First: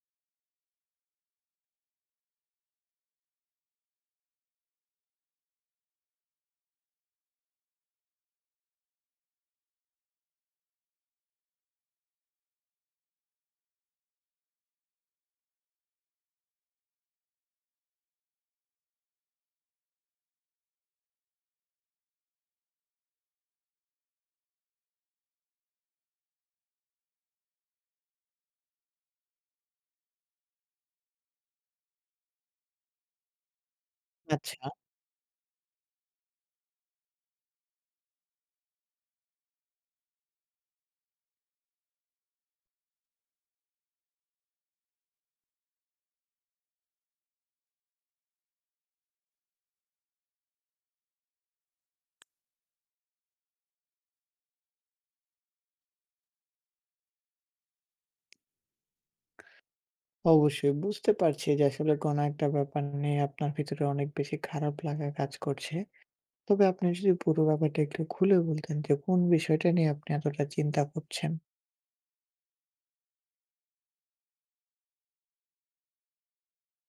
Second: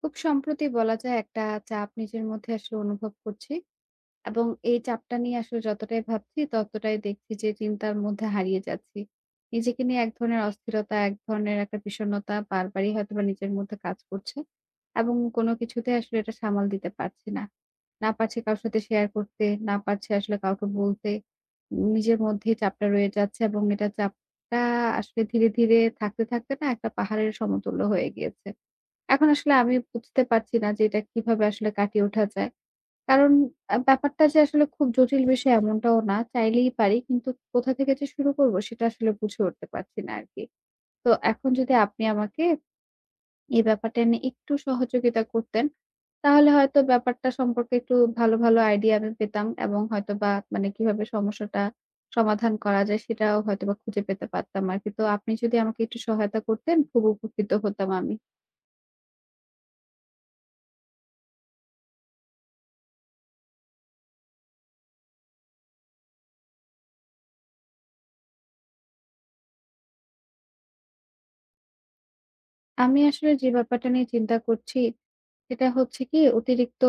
খুব সম্প্রতি বলা যায় একটা চাপ নিজের মধ্যে আসলে অনুভব করছি এবং এই চাপটা নিয়ে আসলে যতটাই ভাবছি ততটাই দেখছি যে চিন্তার মধ্যে হারিয়ে যাচ্ছি। নিজেকে নিয়ে এক ধরনের অস্থিরতা, এক ধরনের একটা বিষণ্ণতা বারবারই হয়তোবা নিজের মধ্যে কাজ করছে এবং কোনো কিছুতেই আসলে এটা সামাল দিতে পারছি না। না পারছি কারো সাথে শেয়ার করতে, না পারছি আসলে কাউকে বলতে। নিজের মধ্যেই চাপটা রয়ে যাচ্ছে এবং এটা চাপটা আসলে ধীরে, ধীরে থাকতে, থাকতে না একটা পাহাড়ের সমতুল্য হয়ে গিয়েছে। এখন আসলে আমি বুঝতে পারছি না যে এটা কিভাবে আসলে কাটিয়ে ওঠা যায়। কারণ ব্যাপারটা যে আচ্ছা, আসলে খুব জটিল বিষয় এমনটাও না। চাইলেই পারি। কিন্তু কোথা থেকে যে শুরু করব সেটা আসলে বুঝে উঠতে পারছি না আরকি। তো এখন যদি আপনি আমাকে এই ব্যাপারটা নিয়ে একটু সহযোগিতা করতেন, তাহলে হয়তো ব্যাপারটা সম্পর্কে একটু ভালো, ভালো আইডিয়া আমি পেতাম এবং হয়তোবা মানে কিভাবে সমস্যাটা সমাধান করা যায় সেটাও হয়তোবা খুঁজে পেতে পারতাম আরকি। তো আপনি যদি আমাকে একটু সহায়তা করতেন খুব উপকৃত হতাম আমি। অবশ্যই বুঝতে পারছি যে আসলে কোনো একটা ব্যাপার নিয়ে আপনার ভিতরে অনেক বেশি খারাপ লাগা কাজ করছে। তবে আপনি যদি পুরো ব্যাপারটা একটু খুলে বলতেন যে কোন বিষয়টা নিয়ে আপনি এতটা চিন্তা করছেন? আমি আসলে যে ব্যাপারটা নিয়ে চিন্তা করছি, সেটা হচ্ছে কি অতিরিক্ত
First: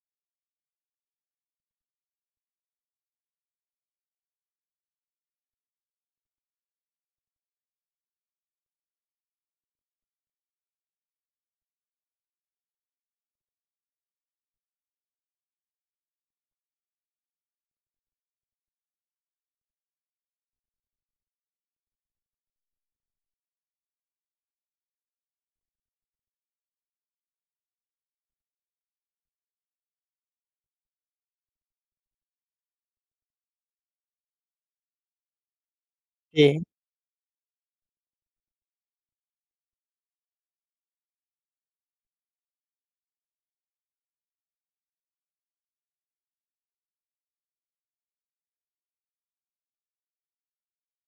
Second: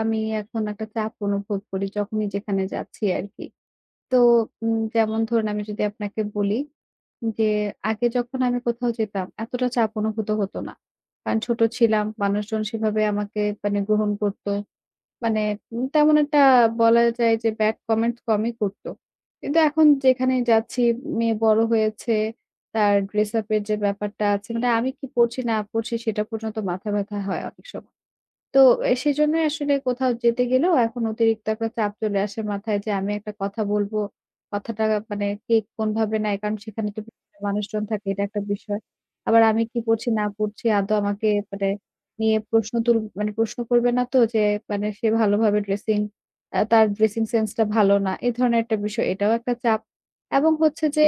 আমি এখন একটা চাপ অনুভব করি যখনই যেখানে যাচ্ছি আরকি। তো যেমন ধরুন আমি যদি আপনাকে বলি যে আগে যখন আমি কোথাও যেতাম এতটা চাপ অনুভূত হতো না। কারণ ছোট ছিলাম, মানুষজন সেভাবে আমাকে মানে গ্রহণ করত। মানে তেমন একটা বলা যায় যে ব্যাড কমেন্টস কমই করতো। কিন্তু এখন যেখানেই যাচ্ছি মেয়ে বড় হয়েছে, তার ড্রেস আপ এর যে ব্যাপারটা আছে মানে আমি কি পড়ছি না পড়ছি সেটা পর্যন্ত মাথা ব্যাথা হয় অনেক সময়। তো সেজন্যই আসলে কোথাও যেতে গেলেও এখন অতিরিক্ত একটা চাপ চলে আসে মাথায় যে আমি একটা কথা বলবো। কথাটা মানে কে কোনভাবে নেয়? জি, কারণ সেখানে তো বিভিন্ন মানুষজন থাকে এটা একটা বিষয়। আবার আমি কি পড়ছি না পড়ছি আদৌ আমাকে মানে নিয়ে প্রশ্ন তুল মানে প্রশ্ন করবে না তো যে মানে সে ভালোভাবে ড্রেসিং আ তার ড্রেসিং সেন্সটা ভালো না। এ ধরনের একটা বিষয় এটাও একটা চাপ। এবং হচ্ছে যে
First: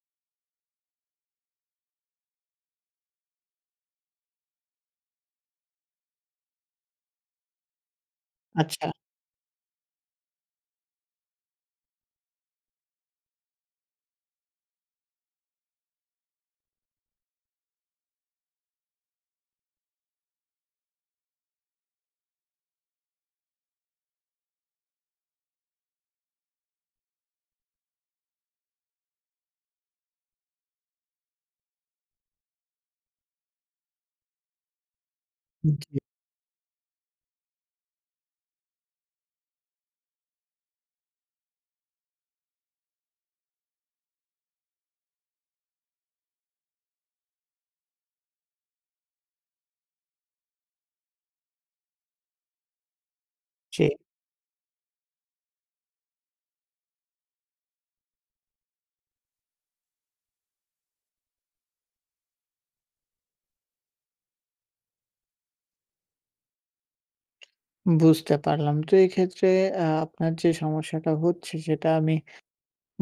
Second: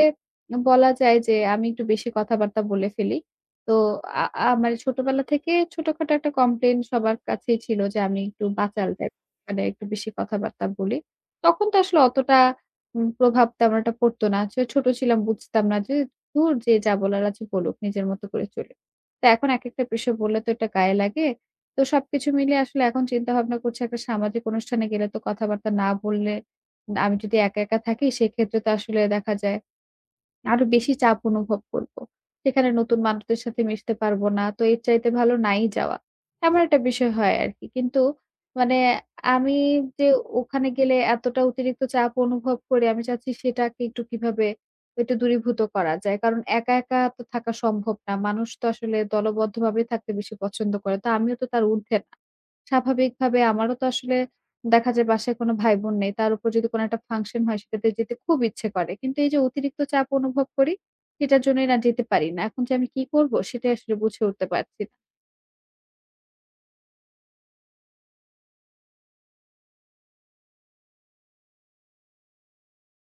বলা যায় যে আমি একটু বেশি কথাবার্তা বলে ফেলি। তো আ আ মানে ছোটবেলা থেকে ছোটখাটো একটা কমপ্লেইন সবার কাছেই ছিল যে আমি একটু আচ্ছা। বাচাল টাইপ, মানে একটু বেশি কথাবার্তা বলি। তখন তো আসলে অতটা প্রভাব তেমন একটা পড়তো না। আসলে ছোট ছিলাম বুঝতাম না যে, "ধুর যে যা বলার আছে বলুক, নিজের মতো করে চলি।" তো এখন একেকটা বিষয় বললে তো এটা গায়ে লাগে। তো সবকিছু মিলিয়ে আসলে এখন চিন্তা ভাবনা করছি একটা সামাজিক অনুষ্ঠানে গেলে তো কথাবার্তা না বললে, আমি যদি একা, একা থাকি সেক্ষেত্রে তো আসলে দেখা যায় আরো বেশি চাপ অনুভব করব। সেখানে নতুন মানুষদের সাথে মিশতে পারবো না। তো এর চাইতে ভালো নাই জি, যাওয়া। এমন একটা বিষয় হয় আরকি। কিন্তু মানে আমি যে ওখানে গেলে এতটা অতিরিক্ত চাপ অনুভব করি, আমি চাচ্ছি সেটাকে একটু কিভাবে একটু দূরীভূত করা যায়। কারণ একা, একা তো থাকা সম্ভব না। মানুষ তো আসলে দলবদ্ধভাবে থাকতে বেশি পছন্দ করে। তো আমিও তো তার ঊর্ধ্বে না। স্বাভাবিকভাবে আমারও জি, তো আসলে দেখা যায় বাসায় কোনো ভাই-বোন নেই। তার উপর যদি কোনো একটা ফাংশন হয় সেটাতে যেতে খুব ইচ্ছে করে। কিন্তু এই যে অতিরিক্ত চাপ অনুভব করি সেটার জন্যই না যেতে পারি না। এখন যে আমি কি করব সেটাই আসলে বুঝে উঠতে পারছি না। বুঝতে পারলাম। তো এক্ষেত্রে আপনার যে সমস্যাটা হচ্ছে সেটা আমি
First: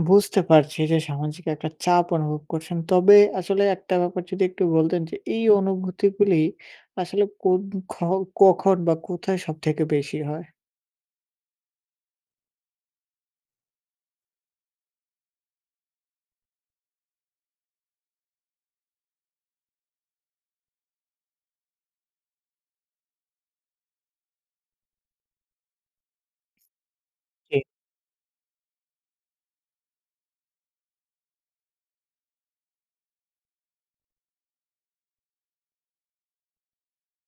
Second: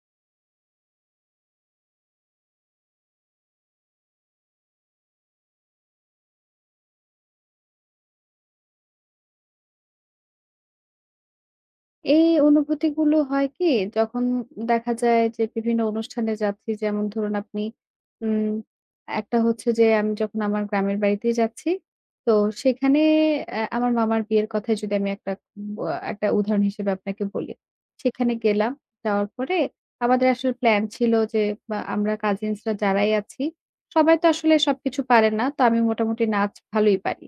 বুঝতে পারছি যে সামাজিক একটা চাপ অনুভব করছেন। তবে আসলে একটা ব্যাপার যদি একটু বলতেন যে এই অনুভূতিগুলি আসলে কোন খ কখন বা কোথায় সবথেকে বেশি হয়? এই অনুভূতিগুলো হয় কি? যখন দেখা যায় যে বিভিন্ন অনুষ্ঠানে যাচ্ছি, যেমন ধরুন আপনি উম একটা হচ্ছে যে আমি যখন আমার গ্রামের বাড়িতেই যাচ্ছি, তো সেখানে আমার মামার বিয়ের কথাই যদি আমি বা একটা উদাহরণ হিসেবে আপনাকে বলি। জি। সেখানে গেলাম, যাওয়ার পরে আমাদের আসলে প্ল্যান ছিল যে আমরা কাজিনসরা যারাই আছি, সবাই তো আসলে সবকিছু পারে না। তো আমি মোটামুটি নাচ ভালোই পারি।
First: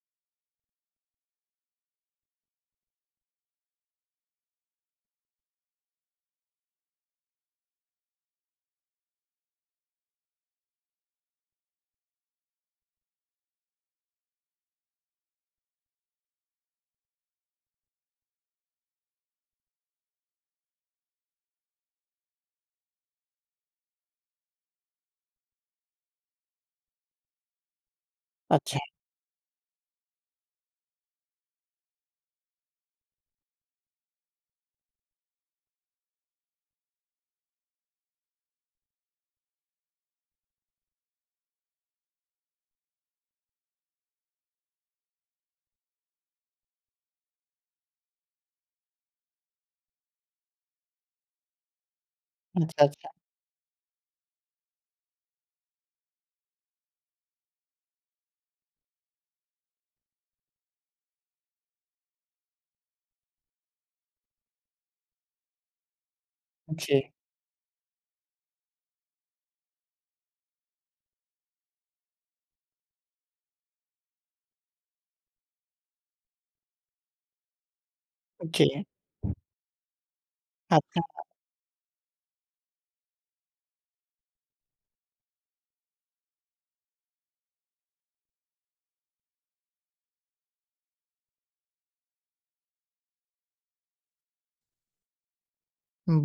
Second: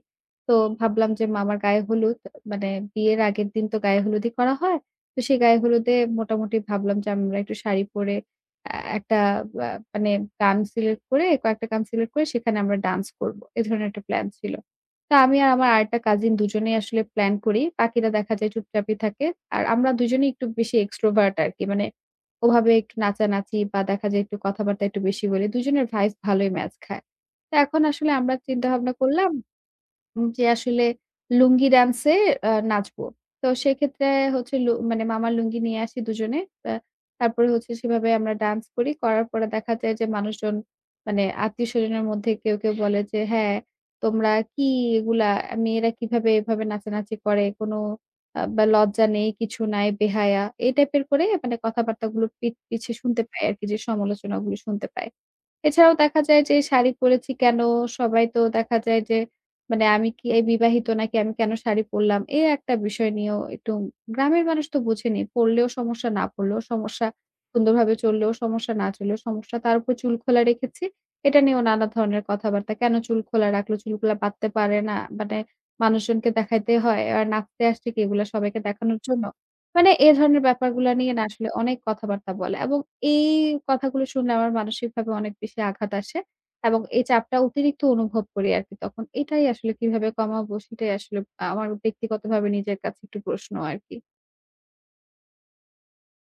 তো ভাবলাম যে মামার গায়ে হলুদ মানে বিয়ের আগের দিন তো গায়ে হলুদই করা হয়। তো সেই গায়ে হলুদে মোটামুটি ভাবলাম যে আমরা একটু শাড়ি পরে অ্যা একটা আ মানে গান সিলেক্ট করে কয়েকটা গান সিলেক্ট করে সেখানে আমরা ডান্স করব। এ ধরনের একটা প্ল্যান ছিল। তো আমি আর আমার আরেকটা কাজিন দুজনেই আসলে প্ল্যান করি। বাকিরা দেখা যায় চুপচাপই থাকে। আর আমরা দুজনেই একটু বেশি এক্সট্রোভার্ট আরকি। মানে ওভাবে একটু নাচানাচি বা দেখা যায় একটু কথাবার্তা একটু বেশি বলি। দুজনের ভাইব ভালোই ম্যাচ খায়। তো এখন আসলে আমরা চিন্তা আচ্ছা, ভাবনা করলাম যে আসলে লুঙ্গি ড্যান্সে নাচবো। তো সেক্ষেত্রে হচ্ছে লু মানে মামার লুঙ্গি নিয়ে আসি দুজনে। আ তারপরে হচ্ছে সেভাবে আমরা ডান্স করি। করার পরে দেখা যায় যে মানুষজন মানে আত্মীয়স্বজনের মধ্যে কেউ, কেউ বলে যে, "হ্যাঁ, তোমরা কি এগুলা? মেয়েরা কিভাবে এভাবে নাচানাচি করে? কোনো আ বা লজ্জা নেই, কিছু নাই, বেহায়া।" এই টাইপের করে মানে কথাবার্তাগুলো আচ্ছা, পিছে আচ্ছা। শুনতে পাই আরকি যে সমালোচনাগুলো শুনতে পাই। এছাড়াও দেখা যায় যে শাড়ি পরেছি কেন? সবাই তো দেখা যায় যে মানে আমি কি এই বিবাহিত নাকি আমি কেন শাড়ি পরলাম? এ একটা বিষয় নিয়েও একটু গ্রামের মানুষ তো বোঝেনি। পড়লেও সমস্যা, না পড়লেও জি, সমস্যা, সুন্দরভাবে চললেও সমস্যা, না চললেও সমস্যা। তার উপর চুল খোলা রেখেছি। এটা নিয়েও নানা ধরনের কথাবার্তা। কেন চুল খোলা রাখলো? চুলগুলা বাঁধতে পারে না। মানে মানুষজনকে দেখাইতে হয়। আর নাচতে আসছে কি এগুলা সবাইকে জি। দেখানোর জন্য? মানে এ ধরনের ব্যাপারগুলা আপনার নিয়ে না আসলে অনেক কথাবার্তা বলে এবং এই কথাগুলো শুনলে আমার মানসিকভাবে অনেক বেশি আঘাত আসে এবং এই চাপটা অতিরিক্ত অনুভব করি আরকি তখন। এটাই আসলে কিভাবে কমাবো সেটাই আসলে আমার ব্যক্তিগতভাবে নিজের কাছে একটু প্রশ্ন আরকি।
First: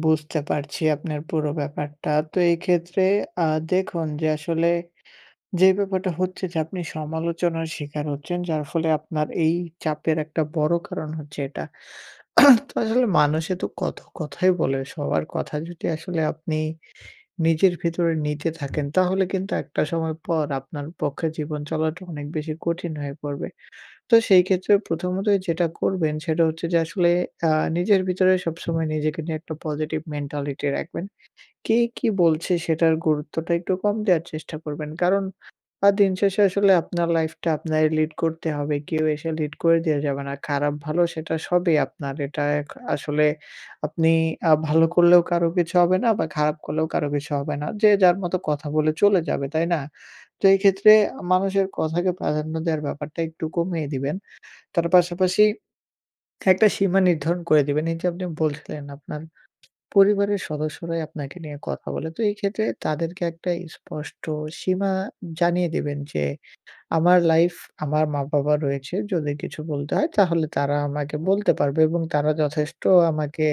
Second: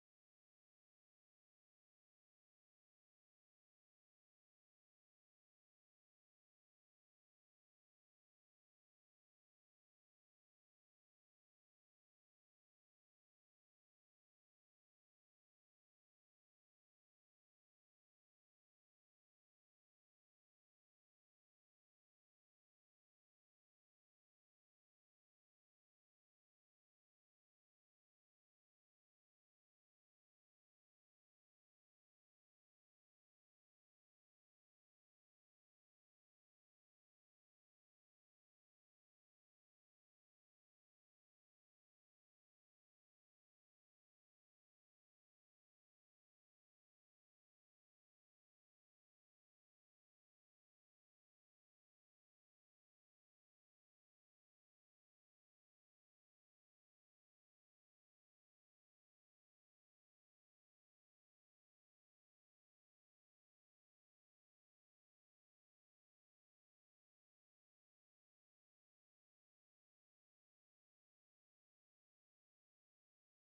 বুঝতে পারছি আপনার পুরো ব্যাপারটা। তো এই ক্ষেত্রে আ দেখুন যে আসলে যে ব্যাপারটা হচ্ছে যে আপনি সমালোচনার শিকার হচ্ছেন যার ফলে আপনার এই চাপের একটা বড় কারণ হচ্ছে এটা। তো আসলে মানুষে তো কত কথাই বলে। সবার কথা যদি আসলে আপনি নিজের ভিতরে নিতে থাকেন তাহলে কিন্তু একটা সময় পর আপনার পক্ষে জীবন চলাটা অনেক বেশি কঠিন হয়ে পড়বে। তো সেই ক্ষেত্রে প্রথমতই যেটা করবেন সেটা হচ্ছে যে আসলে আ নিজের ভিতরে সবসময় নিজেকে নিয়ে একটা পজিটিভ মেন্টালিটি রাখবেন। কে কি বলছে সেটার গুরুত্বটা একটু কম দেওয়ার চেষ্টা করবেন। কারণ দিন শেষে আসলে আপনার লাইফটা আপনারই লিড করতে হবে। কেউ এসে লিড করে দিয়ে যাবে না। খারাপ ভালো সেটা সবই আপনার। এটা আসলে আপনি ভালো করলেও কারো কিছু হবে না বা খারাপ করলেও কারো কিছু হবে না। যে যার মতো কথা বলে চলে যাবে, তাই না? তো এই ক্ষেত্রে মানুষের কথাকে প্রাধান্য দেওয়ার ব্যাপারটা একটু কমিয়ে দিবেন। তার পাশাপাশি একটা সীমা নির্ধারণ করে দিবেন। এই যে আপনি বলছিলেন আপনার পরিবারের সদস্যরাই আপনাকে নিয়ে কথা বলে। তো এই ক্ষেত্রে তাদেরকে একটা স্পষ্ট সীমা জানিয়ে দিবেন যে, "আমার লাইফ আমার মা-বাবা রয়েছে। যদি কিছু বলতে হয় তাহলে তারা আমাকে বলতে পারবে এবং তারা যথেষ্ট আমাকে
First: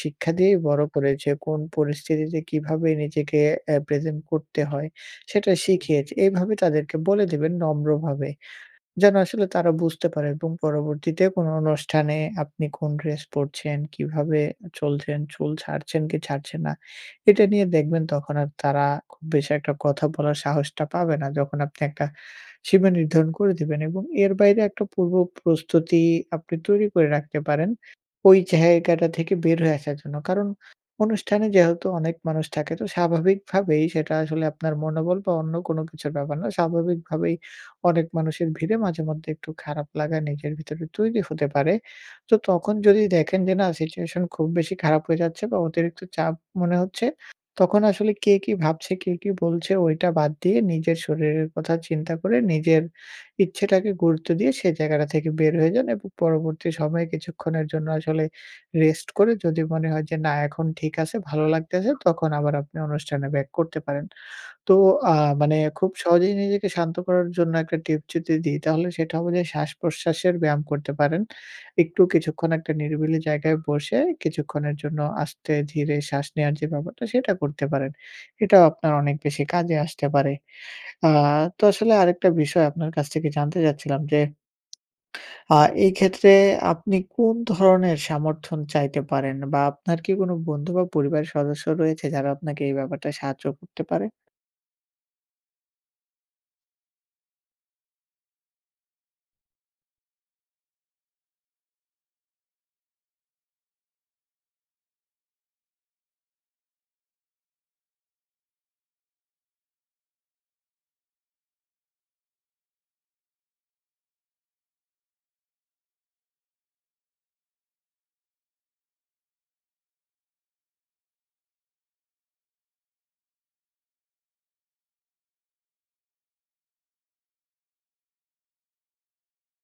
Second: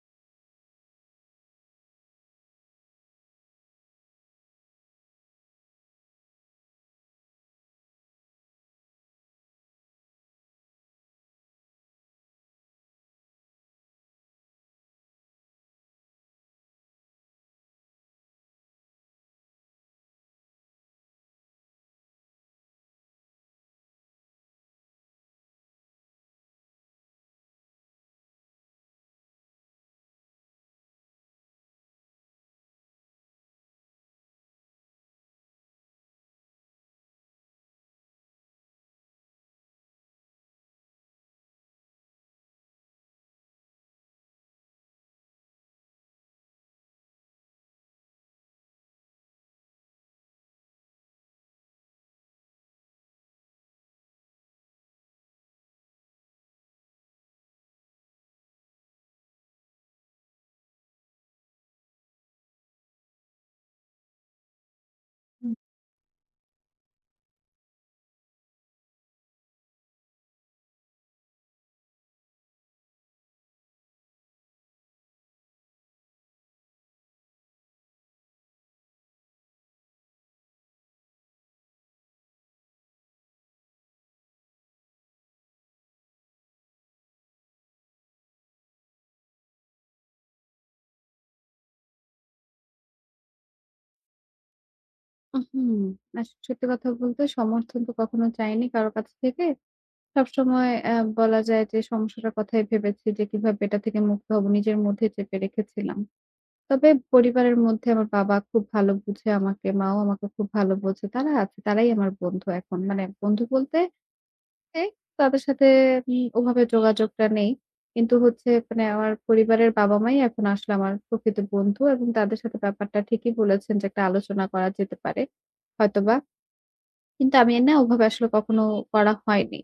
শিক্ষা দিয়েই বড় করেছে। কোন পরিস্থিতিতে কিভাবে নিজেকে প্রেজেন্ট করতে হয় সেটা শিখিয়েছে।" এইভাবে তাদেরকে বলে দিবেন নম্রভাবে। যেন আসলে তারা বুঝতে পারে এবং পরবর্তীতে কোনো অনুষ্ঠানে আপনি কোন ড্রেস পরছেন, কিভাবে চলছেন, চুল ছাড়ছেন কি ছাড়ছেন না, এটা নিয়ে দেখবেন তখন আর তারা খুব বেশি একটা কথা বলার সাহসটা পাবে না। যখন আপনি একটা সীমা নির্ধারণ করে দিবেন এবং এর বাইরে একটা পূর্ব প্রস্তুতি আপনি তৈরি করে রাখতে পারেন, ওই জায়গাটা থেকে বের হয়ে আসার জন্য। কারণ অনুষ্ঠানে যেহেতু অনেক মানুষ থাকে তো স্বাভাবিকভাবেই সেটা আসলে আপনার মনোবল বা অন্য কোনো কিছুর ব্যাপার না। স্বাভাবিকভাবেই অনেক মানুষের ভিড়ে মাঝে মধ্যে একটু খারাপ লাগা নিজের ভিতরে তৈরি হতে পারে। তো তখন যদি দেখেন যে না সিচুয়েশন খুব বেশি খারাপ হয়ে যাচ্ছে বা অতিরিক্ত চাপ মনে হচ্ছে, তখন আসলে কে কি ভাবছে, কে কি বলছে ওইটা বাদ দিয়ে নিজের শরীরের কথা চিন্তা করে নিজের ইচ্ছেটাকে গুরুত্ব দিয়ে সেই জায়গাটা থেকে বের হয়ে যান এবং পরবর্তী সময়ে কিছুক্ষণের জন্য আসলে রেস্ট করে যদি মনে হয় যে না এখন ঠিক আছে, ভালো লাগতেছে তখন আবার আপনি অনুষ্ঠানে ব্যাক করতে পারেন। তো আ মানে খুব সহজেই নিজেকে শান্ত করার জন্য একটা টিপ যদি দিই, তাহলে সেটা হবে যে শ্বাস-প্রশ্বাসের ব্যায়াম করতে পারেন। একটু কিছুক্ষণ একটা নিরিবিলি জায়গায় বসে কিছুক্ষণের জন্য আস্তে ধীরে শ্বাস নেওয়ার যে ব্যাপারটা সেটা করতে পারেন। এটাও আপনার অনেক বেশি কাজে আসতে পারে। আ তো আসলে আরেকটা বিষয় আপনার কাছ থেকে জানতে চাচ্ছিলাম যে আ এই ক্ষেত্রে আপনি কোন ধরনের সমর্থন চাইতে পারেন? বা আপনার কি কোন বন্ধু বা পরিবারের সদস্য রয়েছে যারা আপনাকে এই ব্যাপারটায় সাহায্য করতে পারে? হুম, সত্যি কথা বলতে সমর্থন তো কখনো চাইনি কারো কাছ থেকে। সবসময় বলা যায় যে সমস্যাটার কথাই ভেবেছি যে কিভাবে এটা থেকে মুক্ত হব নিজের মধ্যে চেপে রেখেছিলাম। তবে পরিবারের মধ্যে আমার বাবা খুব ভালো বুঝে আমাকে, মাও আমাকে খুব ভালো বোঝে। তারা আছে, তারাই আমার বন্ধু এখন। মানে বন্ধু বলতে এই তাদের সাথে ওভাবে যোগাযোগটা নেই। কিন্তু হচ্ছে মানে আমার পরিবারের বাবা-মাই এখন আসলে আমার প্রকৃত বন্ধু এবং তাদের সাথে ব্যাপারটা ঠিকই বলেছেন যে একটা আলোচনা করা যেতে পারে হয়তোবা। কিন্তু আমি না ওভাবে আসলে কখনো করা হয়নি।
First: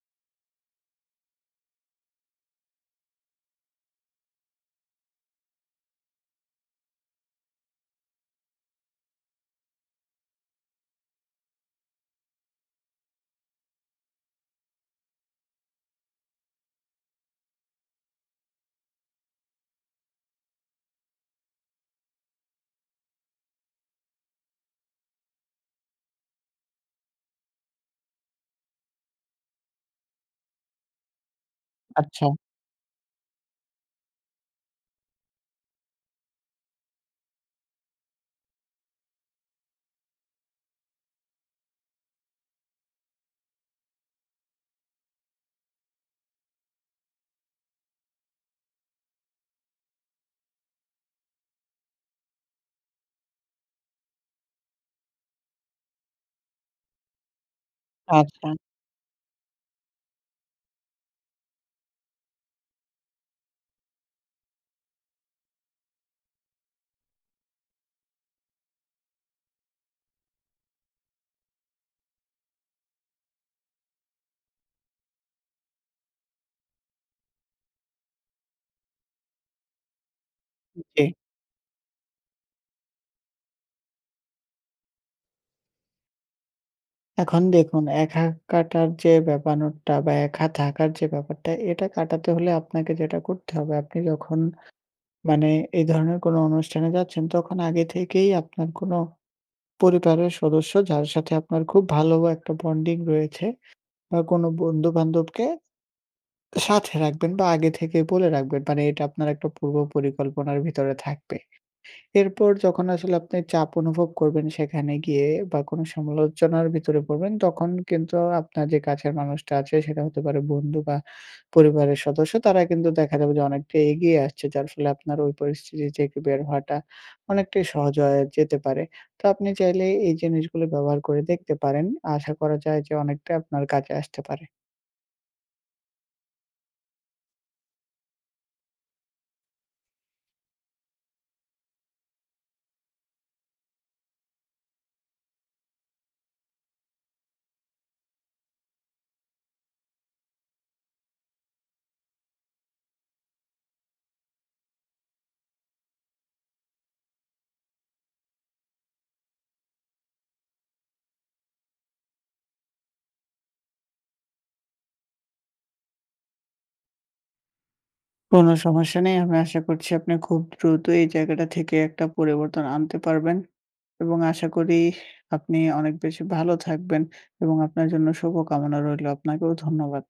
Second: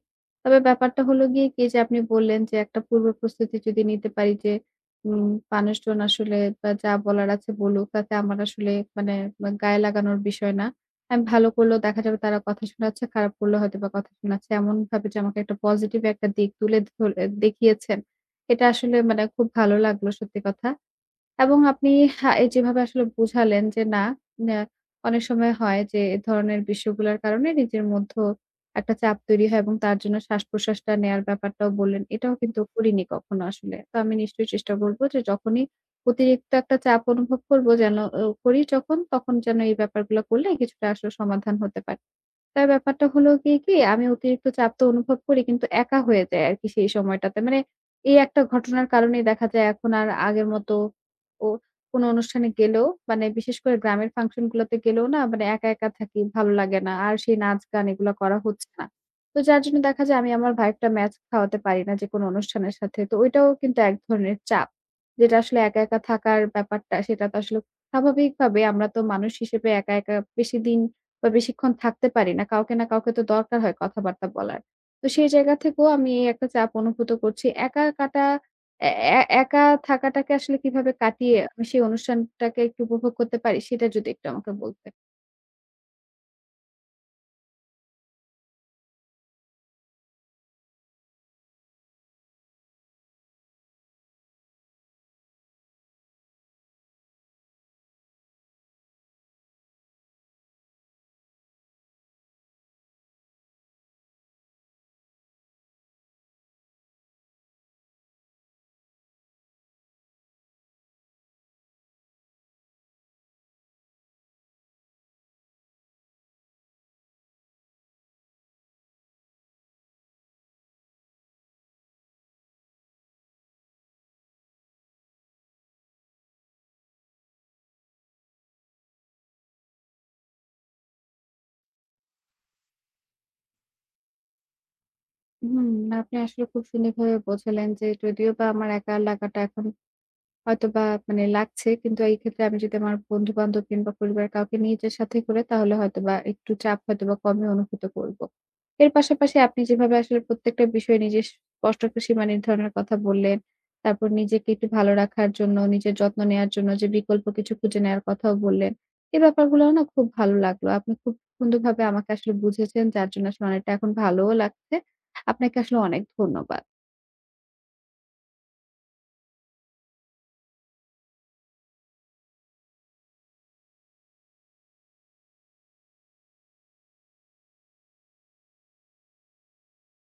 তবে ব্যাপারটা হলো গিয়ে কি যে আপনি বললেন যে একটা পূর্ব প্রস্তুতি যদি নিতে পারি যে উম মানুষজন আসলে যা বলার আছে বলুক তাতে আমার আসলে মানে গায়ে লাগানোর বিষয় না। আমি ভালো করলেও দেখা যাবে তারা কথা শোনাচ্ছে, খারাপ করলেও হয়তোবা কথা শোনাচ্ছে। এমনভাবে যে আমাকে একটা পজিটিভ একটা দিক তুলে ধরে দেখিয়েছেন। এটা আসলে মানে খুব ভালো লাগলো সত্যি কথা। এবং আপনি হ্যাঁ, এই যেভাবে আসলে বুঝালেন যে না, ন্যা অনেক সময় হয় যে এ ধরনের বিষয়গুলার কারণে নিজের মধ্যেও একটা চাপ তৈরি হয় এবং তার জন্য শ্বাসপ্রশ্বাসটা নেয়ার ব্যাপারটাও বললেন। আচ্ছা, এটাও কিন্তু করিনি কখনো আসলে। তো আমি নিশ্চয়ই চেষ্টা করব যে যখনই অতিরিক্ত একটা চাপ অনুভব করব যেন তখন যেন এই ব্যাপারগুলো করলে কিছুটা আসলে সমাধান হতে পারে। তার ব্যাপারটা হলো গিয়ে কি, আমি অতিরিক্ত চাপ তো অনুভব করি কিন্তু একা হয়ে যাই আরকি সেই সময়টাতে। মানে এই একটা ঘটনার কারণেই দেখা যায় এখন আর আগের মতো ও কোনো অনুষ্ঠানে গেলেও মানে বিশেষ করে গ্রামের ফাংশন গুলোতে গেলেও না মানে একা, একা থাকি, ভালো লাগে না। আর সেই নাচ গান এগুলা করা আচ্ছা। হচ্ছে না। তো যার জন্য দেখা যায় আমি আমার ভাইয়েরটা ম্যাচ খাওয়াতে পারি না যেকোনো অনুষ্ঠানের সাথে। তো ওইটাও কিন্তু এক ধরনের চাপ। যেটা আসলে একা, একা থাকার ব্যাপারটা সেটা তো আসলে স্বাভাবিকভাবে আমরা তো মানুষ হিসেবে একা, একা বেশিদিন বা বেশিক্ষণ থাকতে পারি না। কাউকে না কাউকে তো দরকার হয় কথাবার্তা বলার। তো সেই জায়গা থেকেও আমি এই একটা চাপ অনুভূত করছি। একা কাটা এ এ একা থাকাটাকে আসলে কিভাবে জি। কাটিয়ে আমি সেই অনুষ্ঠানটাকে একটু উপভোগ করতে পারি, সেটা যদি একটু আমাকে বলতেন। এখন দেখুন একা কাটার যে ব্যাপারটা বা একা থাকার যে ব্যাপারটা, এটা কাটাতে হলে আপনাকে যেটা করতে হবে, আপনি যখন মানে এই ধরনের কোনো অনুষ্ঠানে যাচ্ছেন, তখন আগে থেকেই আপনার কোনো পরিবারের সদস্য যার সাথে আপনার খুব ভালো একটা বন্ডিং রয়েছে বা কোনো বন্ধু-বান্ধবকে সাথে রাখবেন বা আগে থেকে বলে রাখবেন। মানে এটা আপনার একটা পূর্ব পরিকল্পনার ভিতরে থাকবে। এরপর যখন আসলে আপনি চাপ অনুভব করবেন সেখানে গিয়ে বা কোনো সমালোচনার ভিতরে পড়বেন, তখন কিন্তু আপনার যে কাছের মানুষটা আছে সেটা হতে পারে বন্ধু বা পরিবারের সদস্য, তারা কিন্তু দেখা যাবে যে অনেকটা এগিয়ে আসছে। যার ফলে আপনার ওই পরিস্থিতি থেকে বের হওয়াটা অনেকটাই সহজ হয়ে যেতে পারে। তো আপনি চাইলে এই জিনিসগুলো ব্যবহার করে দেখতে পারেন। আশা করা যায় যে অনেকটা আপনার কাজে আসতে পারে। হুম, আপনি আসলে খুব সুন্দরভাবে বোঝালেন যে যদিও বা আমার একা লাগাটা এখন হয়তোবা মানে লাগছে কিন্তু এই ক্ষেত্রে আমি যদি আমার বন্ধু-বান্ধব কিংবা পরিবারের কাউকে নিয়ে যাই সাথে করে তাহলে হয়তোবা একটু চাপ হয়তোবা কমই অনুভূত করব। এর পাশাপাশি আপনি যেভাবে আসলে প্রত্যেকটা বিষয়ে নিজের স্পষ্ট একটা সীমা নির্ধারণের কথা বললেন, তারপর নিজেকে একটু ভালো রাখার জন্য, নিজের যত্ন নেয়ার জন্য যে বিকল্প কিছু খুঁজে নেয়ার কথাও বললেন। এই ব্যাপারগুলোও না খুব ভালো লাগলো। আপনি খুব সুন্দরভাবে আমাকে আসলে বুঝেছেন যার জন্য আসলে অনেকটা এখন ভালোও লাগছে। আপনাকে আসলে অনেক ধন্যবাদ। কোনো সমস্যা নেই। আমি আশা করছি আপনি খুব দ্রুত এই জায়গাটা থেকে একটা পরিবর্তন আনতে পারবেন। এবং আশা করি আপনি অনেক বেশি ভালো থাকবেন এবং আপনার জন্য শুভকামনা রইলো। আপনাকেও ধন্যবাদ।